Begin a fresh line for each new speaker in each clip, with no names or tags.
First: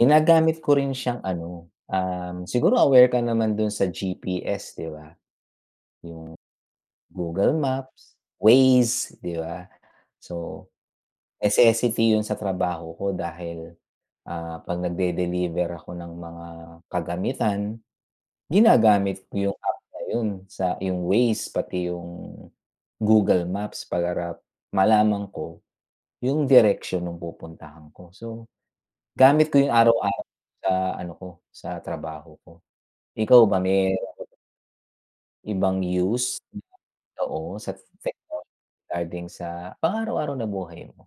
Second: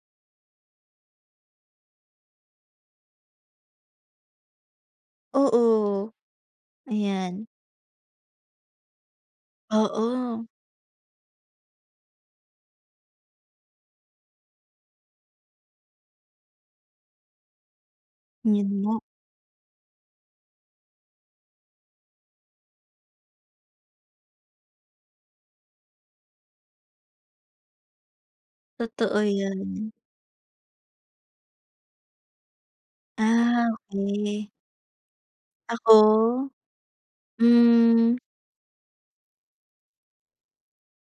Ginagamit ko rin siyang ano, um siguro aware ka naman doon sa GPS, di ba?
Oo.
Yung
Ayan.
Google Maps, Waze, di ba?
Oo.
So, necessity 'yon sa trabaho ko dahil, ah, 'pag nagde-deliver ako ng mga kagamitan
'Yon nga.
ginagamit ko yung app na 'yon sa yung Waze pati yung Google Maps para malaman ko yung direksyon nung pupuntahan ko. So,
Totoo
gamit ko 'yon
'yan.
araw-araw sa ano ko, sa trabaho ko. Ikaw ba,
Ah,
me
okey.
Ibang use,
Ako?
oo sa
Hmm.
technology, regarding sa pang-araw-araw na buhay mo?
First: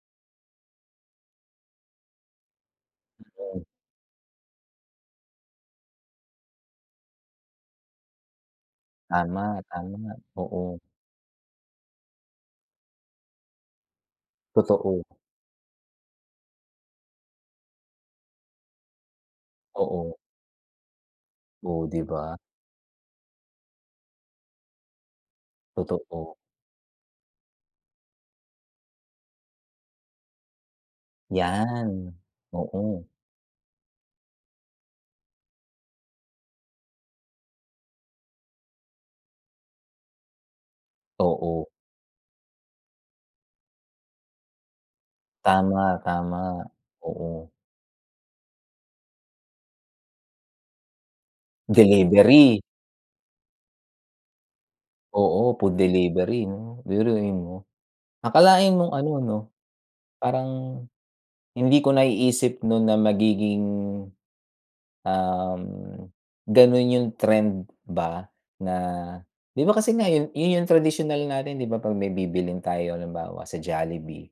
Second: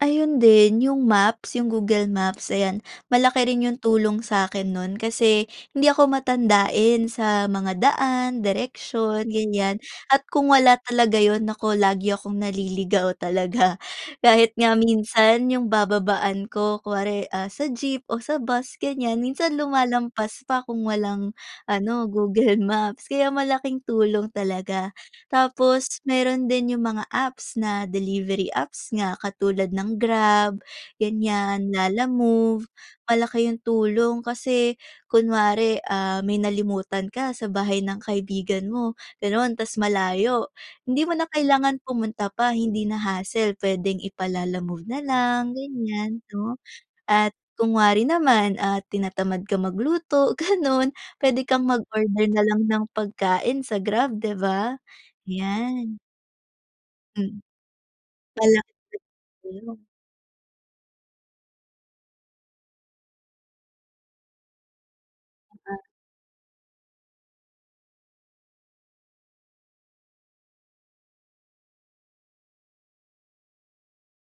Ayun din, yung maps, yung Google Maps, ayan. Malaki rin yung tulong sa'kin no'n kasi hindi ako matandain sa mga daan, direksyon,
Tama,
ganyan.
tama.
At kung
Oo.
wala talaga 'yon, naku, lagi akong naliligaw talaga. Kahit nga
Totoo.
minsan, yung bababaan ko, kunwari, ah, sa jeep o sa bus, ganyan, minsan
Oo.
lumalampas pa kung walang
Ooh, di
ano,
ba?
Google Maps. Kaya malaking tulong talaga. Tapos
Totoo.
meron din yung mga apps na delivery apps nga, katulad ng Grab, ganyan,
Yan.
Lalamove.
Oo.
Malaki yung tulong kasi, kunwari, ah, may nalimutan ka sa bahay ng kaibigan mo, ganoon, tapos malayo. Hindi mo na
Oo.
kailangan pumunta pa, hindi na hassle, pwedeng ipa-Lalamove na lang,
Tama,
ganyan, 'no?
tama.
At
Oo.
kunwari naman, ah, tinatamad ka magluto, ganoon, puwede kang mag-order na
Delivery.
lang ng pagkain sa Grab, di ba?
Oo, food
Yan.
delivery 'no, biruin
Mm.
mo.
Lalapit
Akalain mong ano 'no,
sayo.
parang, hindi ko naiisip noon na magiging,
'Di
um,
ba?
ganoon yung trend ba na di ba kasi ngayon 'yon yung tradisyonal natin, di ba? 'Pag may bibilhin tayo, halimbawa, sa Jollibee.